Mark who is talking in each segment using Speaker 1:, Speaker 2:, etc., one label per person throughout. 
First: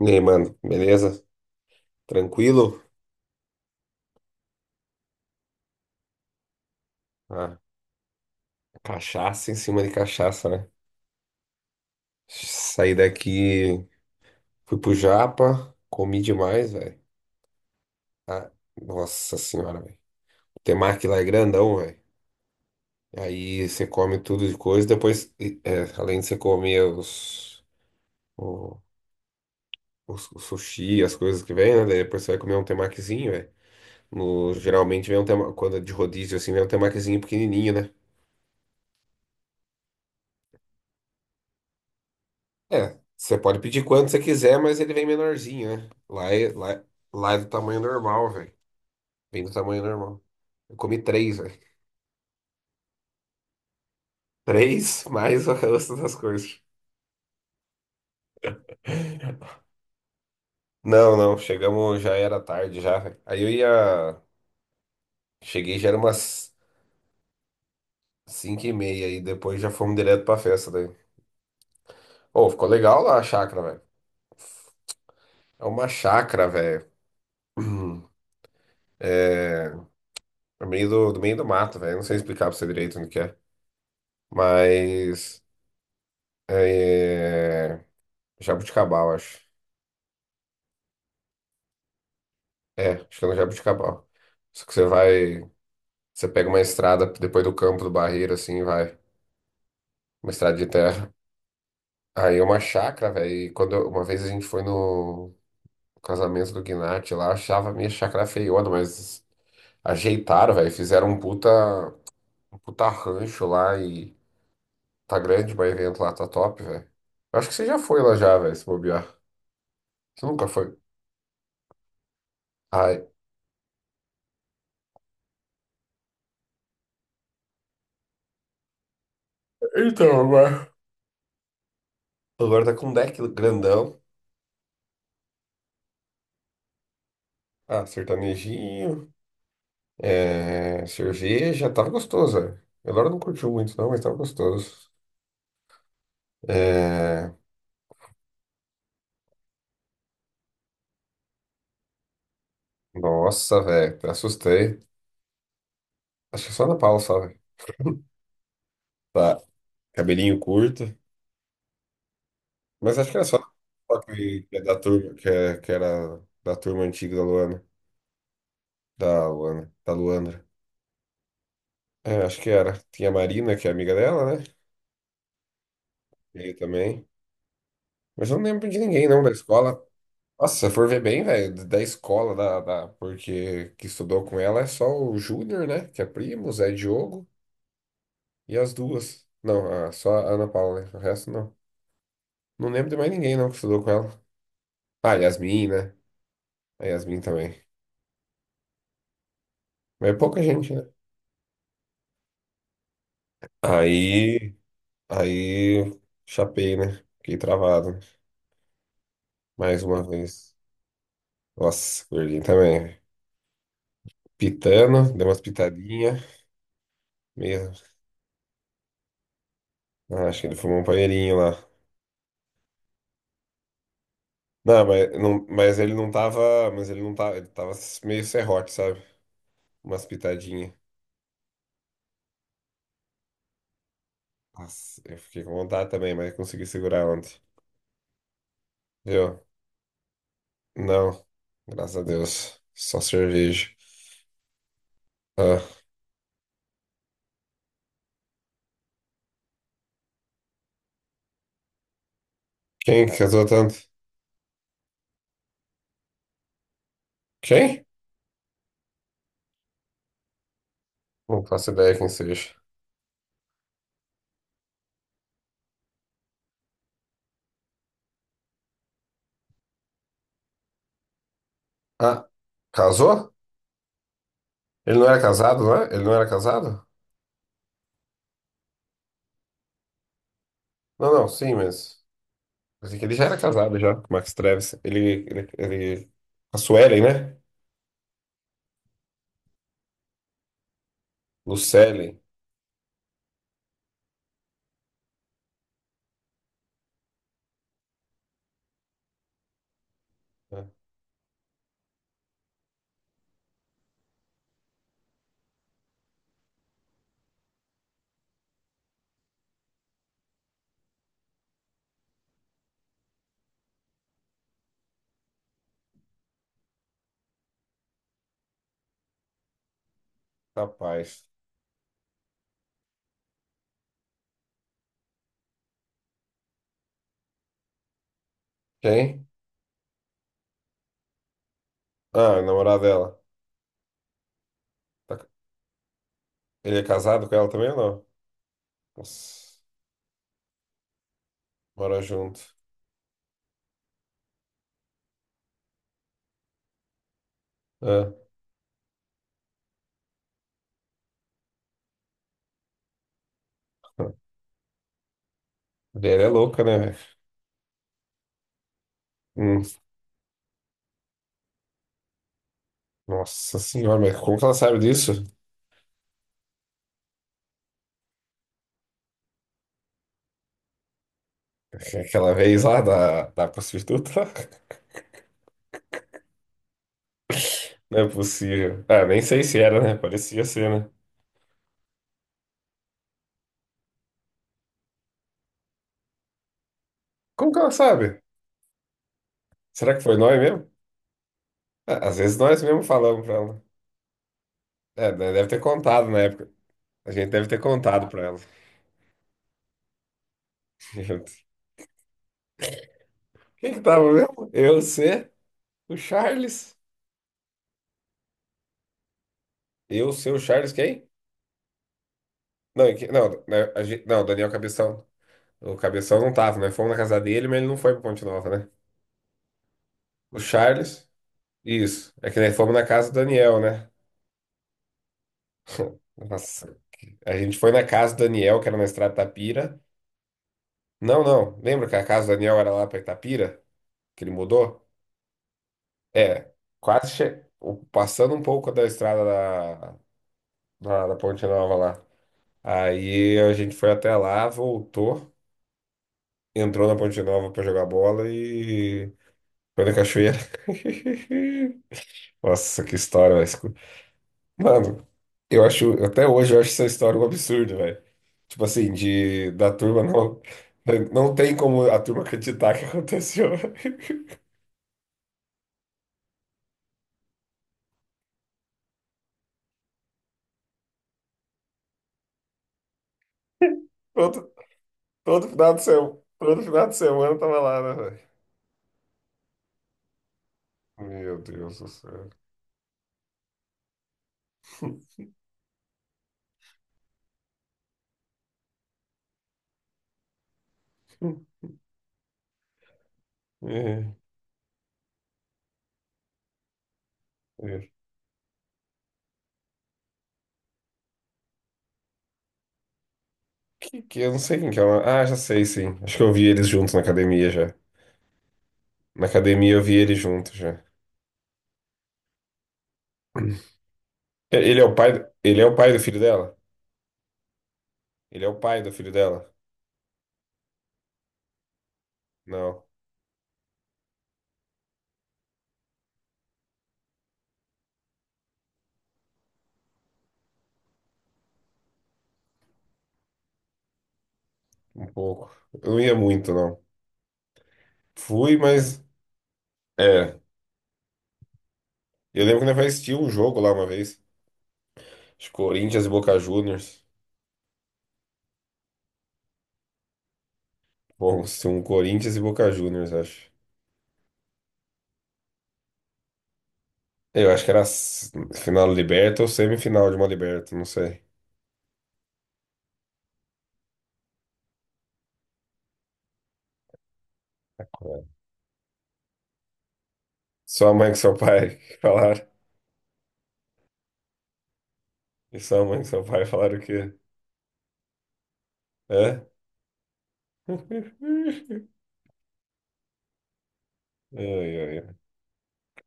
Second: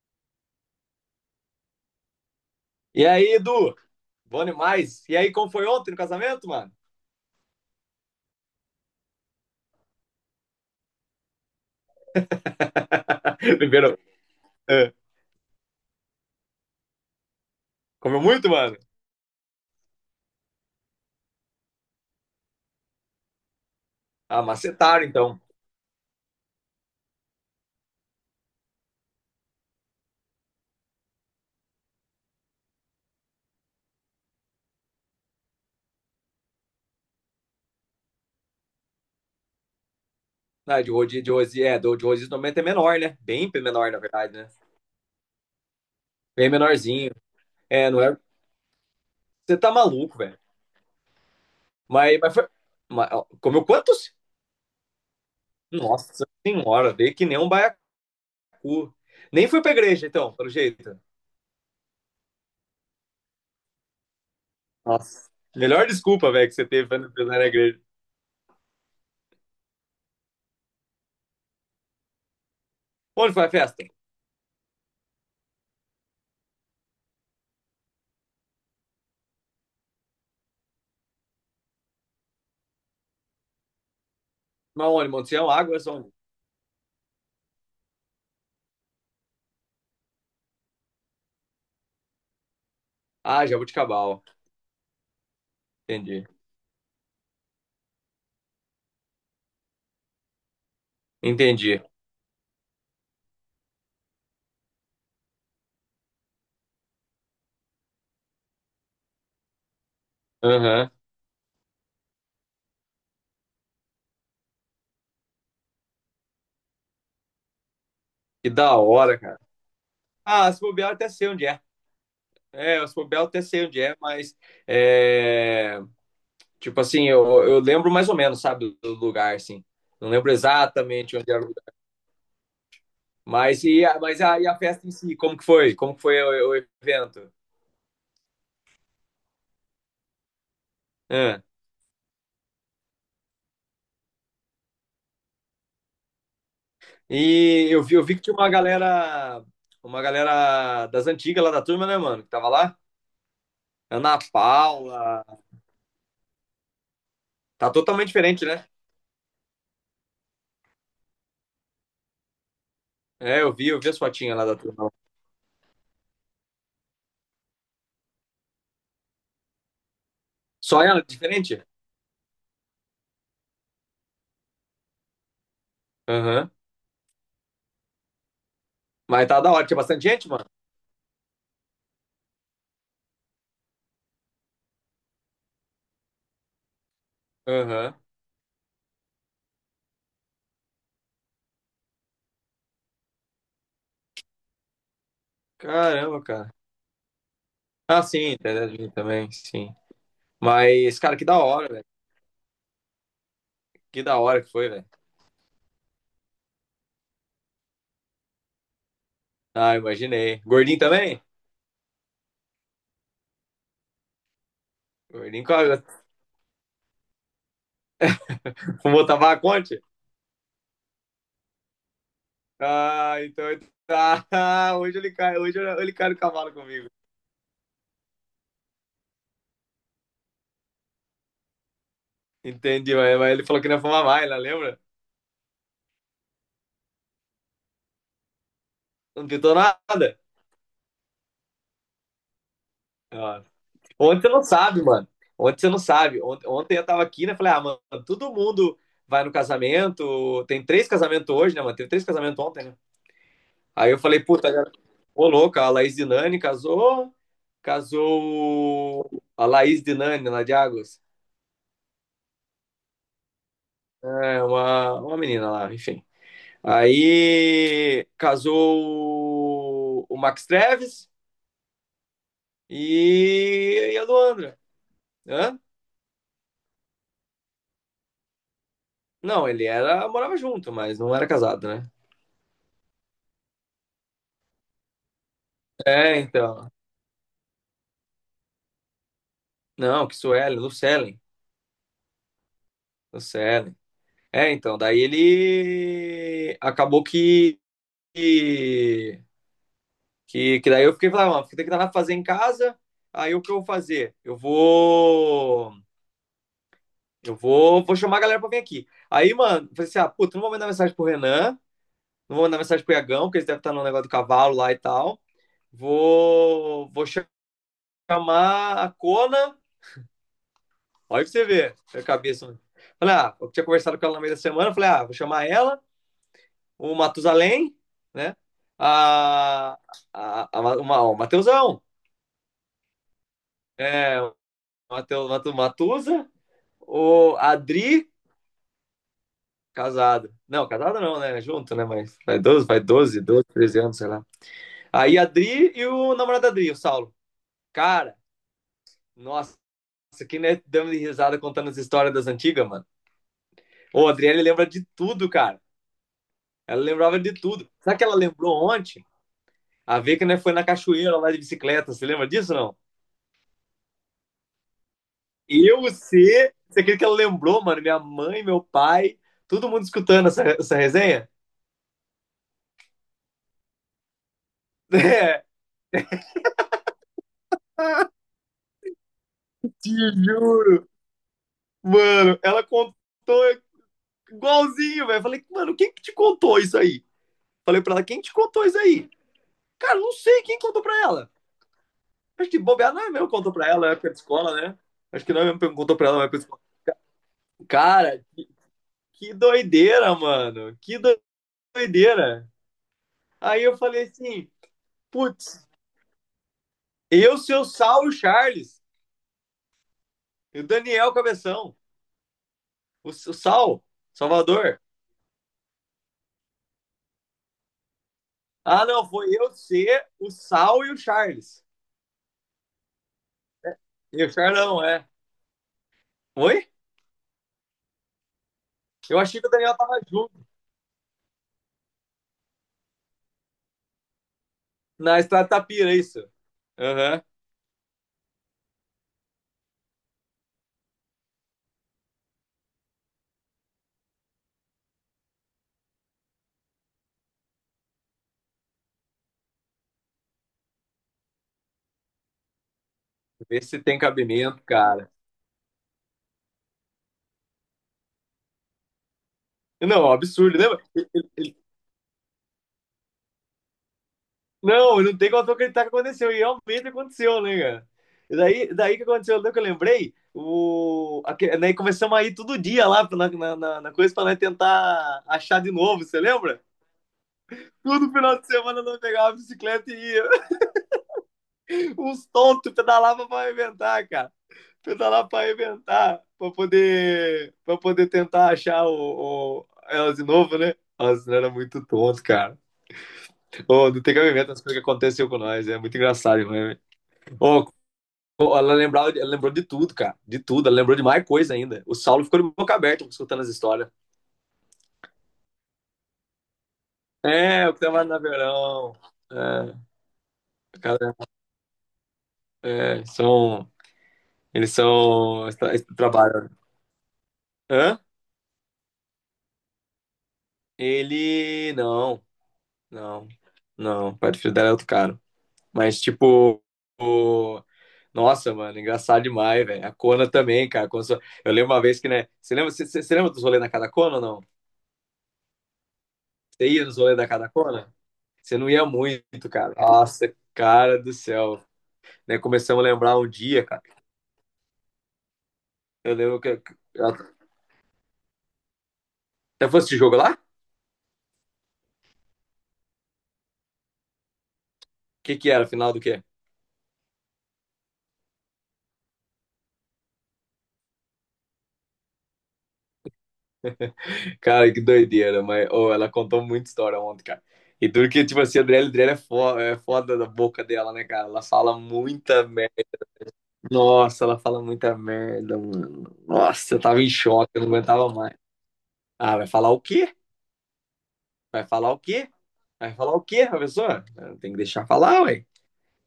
Speaker 1: E aí, mano, beleza? Tranquilo?
Speaker 2: E aí, Edu? Bom demais. E aí, como foi ontem no casamento, mano?
Speaker 1: Ah, cachaça em cima de cachaça, né? Saí daqui,
Speaker 2: Primeiro,
Speaker 1: fui pro
Speaker 2: é,
Speaker 1: Japa, comi demais, velho.
Speaker 2: comeu muito,
Speaker 1: Ah,
Speaker 2: mano?
Speaker 1: nossa senhora, velho. O temaki lá é grandão, velho. Aí você come
Speaker 2: Ah,
Speaker 1: tudo de coisa,
Speaker 2: macetaram,
Speaker 1: depois,
Speaker 2: então.
Speaker 1: além de você comer o, o sushi, as coisas que vem, né? Daí depois você vai comer um temakizinho, velho. No, geralmente vem um tema, quando é de rodízio assim, vem um temakizinho pequenininho, né?
Speaker 2: Ah, de rodízio normalmente é
Speaker 1: É,
Speaker 2: menor, né?
Speaker 1: você
Speaker 2: Bem
Speaker 1: pode pedir
Speaker 2: menor, na
Speaker 1: quanto você
Speaker 2: verdade, né?
Speaker 1: quiser, mas ele vem menorzinho, né?
Speaker 2: Bem menorzinho.
Speaker 1: Lá é do tamanho
Speaker 2: É, não é.
Speaker 1: normal, velho. Vem do
Speaker 2: Você tá
Speaker 1: tamanho
Speaker 2: maluco,
Speaker 1: normal.
Speaker 2: velho.
Speaker 1: Eu comi três, velho.
Speaker 2: Mas foi, ó, comeu quantos?
Speaker 1: Três mais o resto das
Speaker 2: Nossa
Speaker 1: coisas.
Speaker 2: senhora, veio que nem um baiacu. Nem fui pra igreja, então, pelo jeito.
Speaker 1: Não, não, chegamos, já era tarde já, velho. Aí eu ia.
Speaker 2: Nossa.
Speaker 1: Cheguei,
Speaker 2: Melhor
Speaker 1: já era
Speaker 2: desculpa, velho,
Speaker 1: umas
Speaker 2: que você teve pra não ir na igreja.
Speaker 1: cinco e meia, e depois já fomos direto pra festa daí. Ô, ficou legal lá a
Speaker 2: Onde foi a
Speaker 1: chácara, velho.
Speaker 2: festa?
Speaker 1: É uma chácara, velho. É. No meio do meio do mato, velho. Não sei explicar pra você direito onde que é.
Speaker 2: Mas onde? Monte
Speaker 1: Mas.
Speaker 2: Sião, Águas, onde?
Speaker 1: É... Jabuticabal, acho. É, acho que é no
Speaker 2: Ah,
Speaker 1: Jabuticabal.
Speaker 2: Jabuticabal.
Speaker 1: Só que você vai.
Speaker 2: Entendi.
Speaker 1: Você pega uma estrada depois do campo do Barreiro, assim, vai. Uma estrada de terra.
Speaker 2: Entendi.
Speaker 1: Aí é uma chácara, velho. E quando eu- uma vez a gente foi no casamento do Gnat lá, eu achava a minha chácara feiona, mas ajeitaram, velho.
Speaker 2: Aham.
Speaker 1: Fizeram um puta rancho lá e tá grande, mas o evento lá tá top, velho. Eu acho que você já foi lá já,
Speaker 2: Que
Speaker 1: velho, se
Speaker 2: da
Speaker 1: bobear.
Speaker 2: hora, cara.
Speaker 1: Você nunca
Speaker 2: Ah, se
Speaker 1: foi.
Speaker 2: bobear, eu até sei onde é. É, se
Speaker 1: Ai.
Speaker 2: bobear, eu até sei onde é, mas é, tipo assim, eu lembro mais ou menos, sabe, do lugar, assim. Não
Speaker 1: Então,
Speaker 2: lembro
Speaker 1: agora.
Speaker 2: exatamente onde era o lugar.
Speaker 1: Agora tá com um deck grandão.
Speaker 2: E a festa em si, como que foi? Como que foi o evento?
Speaker 1: Ah, sertanejinho, é,
Speaker 2: Ah,
Speaker 1: cerveja, tava gostoso, velho. Elora não curtiu muito, não, mas tava gostoso. É,
Speaker 2: e eu vi que tinha uma galera das antigas lá da turma, né, mano, que tava lá.
Speaker 1: nossa, velho, até
Speaker 2: Ana
Speaker 1: assustei.
Speaker 2: Paula.
Speaker 1: Acho que só na Paula, só, velho.
Speaker 2: Tá totalmente diferente, né?
Speaker 1: Tá, cabelinho curto. Mas acho que era só
Speaker 2: É,
Speaker 1: na
Speaker 2: eu vi as
Speaker 1: Paula
Speaker 2: fotinhas lá
Speaker 1: que
Speaker 2: da
Speaker 1: é da
Speaker 2: turma.
Speaker 1: turma, que era da turma antiga da Luana. Da Luana, da Luandra.
Speaker 2: Só ela, diferente?
Speaker 1: É, acho que era. Tinha a Marina, que é amiga dela, né? E
Speaker 2: Aham.
Speaker 1: aí também. Mas eu não lembro de ninguém, não,
Speaker 2: Mas
Speaker 1: da
Speaker 2: tá da hora, tinha
Speaker 1: escola.
Speaker 2: bastante gente, mano.
Speaker 1: Nossa, se eu for ver bem, velho, da escola da, da, porque que estudou com ela é só o Júnior, né? Que é primo, o Zé Diogo
Speaker 2: Aham.
Speaker 1: e as duas. Não, só a Ana Paula, né? O resto não. Não lembro de mais ninguém, não, que estudou com ela. Ah, Yasmin, né?
Speaker 2: Caramba, cara.
Speaker 1: A Yasmin também.
Speaker 2: Ah, sim, internet também, sim.
Speaker 1: Mas é pouca gente, né?
Speaker 2: Mas, cara, que da hora, velho. Que da hora que
Speaker 1: Aí,
Speaker 2: foi, velho.
Speaker 1: aí, chapei, né? Fiquei travado, né?
Speaker 2: Ah,
Speaker 1: Mais uma
Speaker 2: imaginei.
Speaker 1: vez.
Speaker 2: Gordinho também?
Speaker 1: Nossa, gordinho também. Pitando, deu umas
Speaker 2: Gordinho com a,
Speaker 1: pitadinhas. Mesmo.
Speaker 2: fumou tabaco ontem?
Speaker 1: Ah, acho que ele fumou um panheirinho lá.
Speaker 2: Ah, então, ah, hoje ele cai no cavalo comigo.
Speaker 1: Mas ele não tava. Ele tava meio serrote, sabe? Umas pitadinhas.
Speaker 2: Entendi, mas, ele falou que não ia fumar mais, né? Lembra?
Speaker 1: Nossa, eu fiquei com vontade também, mas consegui segurar ontem.
Speaker 2: Não
Speaker 1: Viu?
Speaker 2: tentou nada.
Speaker 1: Não. Graças a Deus. Só
Speaker 2: Ah,
Speaker 1: cerveja.
Speaker 2: ontem você não sabe, mano. Ontem
Speaker 1: Ah,
Speaker 2: você não sabe. Ontem eu tava aqui, né? Falei, ah, mano, todo mundo vai no casamento. Tem três casamentos hoje, né, mano? Teve três casamentos ontem, né?
Speaker 1: quem casou tanto?
Speaker 2: Aí eu falei, puta, cara, ô louca, a Laís Dinani casou.
Speaker 1: Quem?
Speaker 2: Casou a Laís Dinani, lá de Águas.
Speaker 1: Não faço ideia quem seja.
Speaker 2: É uma menina lá, enfim. Aí casou o Max Treves
Speaker 1: Ah, casou?
Speaker 2: e a Luandra.
Speaker 1: Ele não era
Speaker 2: Hã?
Speaker 1: casado, não é? Ele não era casado?
Speaker 2: Não, ele era, morava junto, mas
Speaker 1: Não,
Speaker 2: não era
Speaker 1: não, sim,
Speaker 2: casado, né?
Speaker 1: mas. Pensei que ele já era casado já, com o Max Travis. Ele, ele, ele.
Speaker 2: É,
Speaker 1: A
Speaker 2: então.
Speaker 1: Suelen, né?
Speaker 2: Não, que Suelen, Lucellen,
Speaker 1: Lucellen.
Speaker 2: Lucellen. É, então, daí ele acabou que, que
Speaker 1: Ah,
Speaker 2: daí eu fiquei falando, mano, tem que dar fazer em casa. Aí o que eu vou fazer? Eu vou chamar a galera pra vir aqui. Aí, mano, eu falei assim: "Ah, puta, não vou mandar mensagem pro Renan, não vou mandar mensagem pro Iagão, porque eles devem estar no negócio do cavalo lá e tal. Vou chamar a Cona." Olha
Speaker 1: rapaz.
Speaker 2: pra você ver, a cabeça. Falei, ah, eu tinha conversado com ela no meio da semana, falei, ah, vou chamar ela, o Matusalém, né?
Speaker 1: Quem?
Speaker 2: A, o Mateusão,
Speaker 1: Ah, o namorado dela.
Speaker 2: o
Speaker 1: Tá-
Speaker 2: Mateus,
Speaker 1: Ele é casado com
Speaker 2: o
Speaker 1: ela também ou não?
Speaker 2: Adri,
Speaker 1: Nossa,
Speaker 2: casado. Não, casado não, né? Junto, né?
Speaker 1: mora
Speaker 2: Mas vai
Speaker 1: junto.
Speaker 2: 12, vai 13 anos, sei lá. Aí a Adri e o namorado da Adri, o Saulo.
Speaker 1: Ah,
Speaker 2: Cara, nossa, isso aqui né, dando de risada contando as histórias das antigas, mano.
Speaker 1: a
Speaker 2: Ô, a Adriane lembra de tudo, cara.
Speaker 1: mulher é louca, né,
Speaker 2: Ela
Speaker 1: velho?
Speaker 2: lembrava de tudo. Sabe o que ela lembrou ontem?
Speaker 1: Hum,
Speaker 2: A ver que né, foi na cachoeira lá de bicicleta. Você lembra disso, não?
Speaker 1: Nossa senhora, mas como que ela sabe disso?
Speaker 2: Eu, você acredita que ela lembrou, mano? Minha mãe, meu pai, todo mundo escutando essa resenha?
Speaker 1: É aquela vez lá da prostituta?
Speaker 2: É,
Speaker 1: Não é possível. Ah, nem sei se era,
Speaker 2: te
Speaker 1: né? Parecia ser,
Speaker 2: juro.
Speaker 1: né?
Speaker 2: Mano, ela contou igualzinho, velho. Falei, mano, quem que te contou isso aí?
Speaker 1: Como que ela
Speaker 2: Falei pra ela, quem
Speaker 1: sabe?
Speaker 2: te contou isso aí?
Speaker 1: Será
Speaker 2: Cara,
Speaker 1: que
Speaker 2: não
Speaker 1: foi nós
Speaker 2: sei quem
Speaker 1: mesmo?
Speaker 2: contou pra ela.
Speaker 1: Ah, às vezes
Speaker 2: Acho que
Speaker 1: nós mesmo
Speaker 2: bobear não é
Speaker 1: falamos
Speaker 2: meu que
Speaker 1: pra
Speaker 2: contou
Speaker 1: ela.
Speaker 2: pra ela, é época de escola, né?
Speaker 1: É,
Speaker 2: Acho
Speaker 1: né,
Speaker 2: que não é
Speaker 1: deve
Speaker 2: mesmo
Speaker 1: ter
Speaker 2: que contou
Speaker 1: contado
Speaker 2: pra ela,
Speaker 1: na
Speaker 2: é época de
Speaker 1: época.
Speaker 2: escola.
Speaker 1: A gente deve ter contado pra
Speaker 2: Cara,
Speaker 1: ela.
Speaker 2: que doideira, mano. Que doideira. Aí
Speaker 1: Quem
Speaker 2: eu
Speaker 1: que
Speaker 2: falei
Speaker 1: tava mesmo?
Speaker 2: assim,
Speaker 1: Eu, você,
Speaker 2: putz,
Speaker 1: o Charles.
Speaker 2: eu, seu Saulo Charles,
Speaker 1: Eu, seu
Speaker 2: e o
Speaker 1: Charles, quem?
Speaker 2: Daniel Cabeção.
Speaker 1: Não, e que-
Speaker 2: O
Speaker 1: não, né, a
Speaker 2: Sal,
Speaker 1: gen- não, Daniel
Speaker 2: Salvador.
Speaker 1: Cabeção. O Cabeção não tava, né? Fomos na casa dele, mas ele não foi pra Ponte Nova, né?
Speaker 2: Ah, não, foi eu, você, o
Speaker 1: O
Speaker 2: Sal e o
Speaker 1: Charles,
Speaker 2: Charles.
Speaker 1: isso. É que nós fomos na casa do Daniel, né?
Speaker 2: E o Charlão, é. Oi?
Speaker 1: Nossa. A gente foi na casa do Daniel, que era na Estrada
Speaker 2: Eu achei que o Daniel
Speaker 1: Tapira.
Speaker 2: tava junto
Speaker 1: Não, não. Lembra que a casa do Daniel era lá pra Itapira? Que ele mudou?
Speaker 2: na Estrada Tapira, isso.
Speaker 1: É. Quase
Speaker 2: Aham.
Speaker 1: che... passando um pouco da estrada da Ponte Nova lá. Aí a gente foi até lá, voltou, entrou na Ponte Nova pra jogar bola e foi na cachoeira. Nossa, que história, velho.
Speaker 2: Vê
Speaker 1: Escu-
Speaker 2: se tem cabimento,
Speaker 1: Mano,
Speaker 2: cara.
Speaker 1: eu acho, até hoje eu acho essa história um absurdo, velho. Tipo assim, de da turma
Speaker 2: Não,
Speaker 1: não.
Speaker 2: absurdo, né?
Speaker 1: Não tem como a turma acreditar que aconteceu.
Speaker 2: Não, não tem como eu acreditar que aconteceu. E realmente aconteceu, né, cara? E daí que aconteceu, daí que eu lembrei, daí começamos a ir todo dia lá na coisa pra nós
Speaker 1: Todo,
Speaker 2: tentar
Speaker 1: todo
Speaker 2: achar de
Speaker 1: final de
Speaker 2: novo,
Speaker 1: semana,
Speaker 2: você lembra?
Speaker 1: todo final de semana eu tava lá, né,
Speaker 2: Todo
Speaker 1: velho?
Speaker 2: final de semana nós pegava a bicicleta e ia.
Speaker 1: Meu Deus do
Speaker 2: Uns
Speaker 1: céu.
Speaker 2: tontos pedalavam pra arrebentar, cara. Pedalar pra arrebentar, pra poder tentar achar o elas de novo, né? Nossa, era muito tonto, cara. Ô, não
Speaker 1: É,
Speaker 2: tem cabimento as coisas que aconteceu com nós. É muito engraçado, né? Ô,
Speaker 1: é.
Speaker 2: ô, ela lembrou de tudo, cara. De tudo. Ela lembrou de mais coisa ainda. O Saulo ficou de boca aberta escutando as histórias.
Speaker 1: Que eu não sei quem que é. O ah, já sei, sim. Acho que eu vi eles juntos na academia
Speaker 2: É,
Speaker 1: já.
Speaker 2: o que tava na verão.
Speaker 1: Na academia
Speaker 2: É,
Speaker 1: eu vi eles juntos já.
Speaker 2: cara, é, são.
Speaker 1: É,
Speaker 2: Eles
Speaker 1: ele é o pai,
Speaker 2: são,
Speaker 1: ele é o pai do filho
Speaker 2: trabalham.
Speaker 1: dela?
Speaker 2: Hã?
Speaker 1: Ele é o pai do filho dela?
Speaker 2: Ele. Não.
Speaker 1: Não,
Speaker 2: Não, não, o pai do filho dela é outro cara. Mas, tipo, o- nossa, mano, engraçado demais, velho. A Kona também, cara. Eu lembro uma vez que, né? Você lembra dos rolês da Casa Kona ou não?
Speaker 1: um pouco. Eu não ia muito,
Speaker 2: Você
Speaker 1: não.
Speaker 2: ia nos rolês da Casa Kona?
Speaker 1: Fui,
Speaker 2: Você não ia
Speaker 1: mas.
Speaker 2: muito, cara. Nossa,
Speaker 1: É.
Speaker 2: cara do céu. Né,
Speaker 1: Eu lembro que nós
Speaker 2: começamos a lembrar
Speaker 1: assistimos
Speaker 2: um
Speaker 1: um jogo
Speaker 2: dia,
Speaker 1: lá
Speaker 2: cara.
Speaker 1: uma vez. Acho que Corinthians e
Speaker 2: Eu
Speaker 1: Boca
Speaker 2: lembro que. Que-
Speaker 1: Juniors.
Speaker 2: eu Até foi esse jogo lá? O
Speaker 1: Bom, se um Corinthians e Boca Juniors, acho.
Speaker 2: que que era? Final do quê?
Speaker 1: Eu acho que era final da Liberta ou semifinal de uma Liberta, não sei.
Speaker 2: Cara, que doideira, mas oh, ela contou muita história ontem, cara. E tudo que,
Speaker 1: É.
Speaker 2: tipo assim, a Adriele é é foda da boca
Speaker 1: Sua
Speaker 2: dela, né,
Speaker 1: mãe com
Speaker 2: cara?
Speaker 1: seu
Speaker 2: Ela
Speaker 1: pai
Speaker 2: fala
Speaker 1: que falaram.
Speaker 2: muita merda. Nossa, ela fala muita
Speaker 1: E
Speaker 2: merda,
Speaker 1: sua mãe com
Speaker 2: mano.
Speaker 1: seu pai
Speaker 2: Nossa,
Speaker 1: falaram o
Speaker 2: eu tava em
Speaker 1: quê?
Speaker 2: choque, eu não aguentava mais. Ah,
Speaker 1: É?
Speaker 2: vai falar o quê? Vai falar o quê? Vai falar o quê, professor? Ah,
Speaker 1: Ai,
Speaker 2: tem que deixar
Speaker 1: ai, ai.
Speaker 2: falar, ué.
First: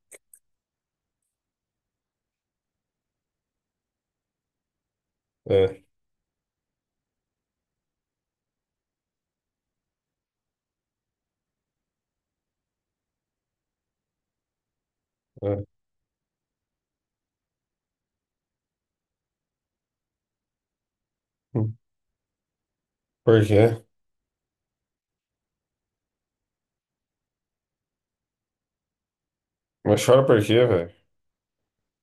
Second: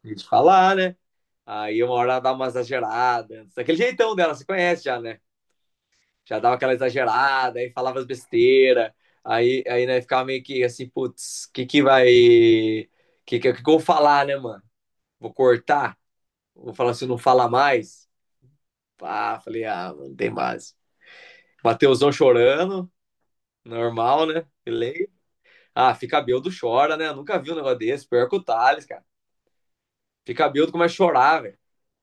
Speaker 2: Tem que falar, né? Aí uma hora ela dá uma exagerada. Daquele jeitão dela, você conhece já, né?
Speaker 1: É,
Speaker 2: Já dava aquela exagerada, aí falava as besteiras. Aí né, ficava meio que assim, putz, o que que vai. O que eu vou falar, né, mano? Vou
Speaker 1: é.
Speaker 2: cortar? Vou falar se não fala mais? Pá, falei, ah, mano, tem mais. Mateusão chorando.
Speaker 1: Por quê?
Speaker 2: Normal, né? Ele. Ah, fica bêbado, chora, né? Eu nunca vi um negócio desse. Pior que o Thales, cara.
Speaker 1: Mas chora por
Speaker 2: Fica
Speaker 1: quê,
Speaker 2: bêbado,
Speaker 1: velho?
Speaker 2: começa a chorar, velho.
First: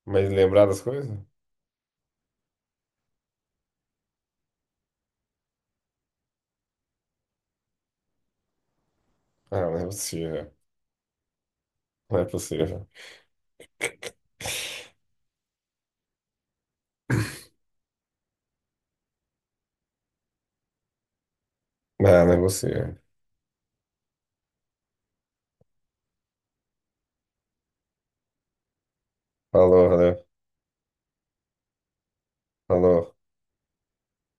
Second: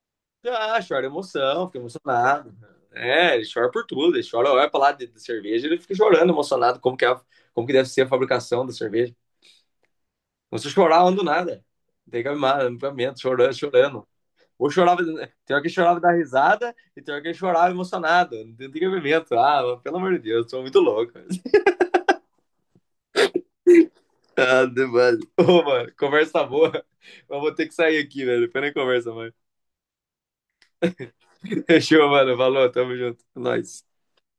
Speaker 1: Mas lembrar
Speaker 2: Ah,
Speaker 1: das
Speaker 2: chora
Speaker 1: coisas?
Speaker 2: de emoção, fica emocionado. É, ele chora por tudo. Ele chora, olha pra lá de, cerveja, ele fica chorando, emocionado. Como que, como que deve ser a fabricação da cerveja?
Speaker 1: Ah, não é possível.
Speaker 2: Não se chorar, eu ando nada.
Speaker 1: Não
Speaker 2: Tem
Speaker 1: é
Speaker 2: que amar,
Speaker 1: possível.
Speaker 2: amamento, chorando, chorando. Ou chorava, tem hora que chorava da risada e tem hora que chorava emocionado. Não tem cabimento. Ah, pelo amor de Deus, sou muito louco.
Speaker 1: Ah, não é possível.
Speaker 2: Ah, demais. Ô, mano, conversa boa. Mas vou ter que sair aqui, velho. Depois nem conversa, mano.
Speaker 1: Falou, valeu.
Speaker 2: Fechou, mano. Falou, tamo
Speaker 1: Falou.
Speaker 2: junto. Nós.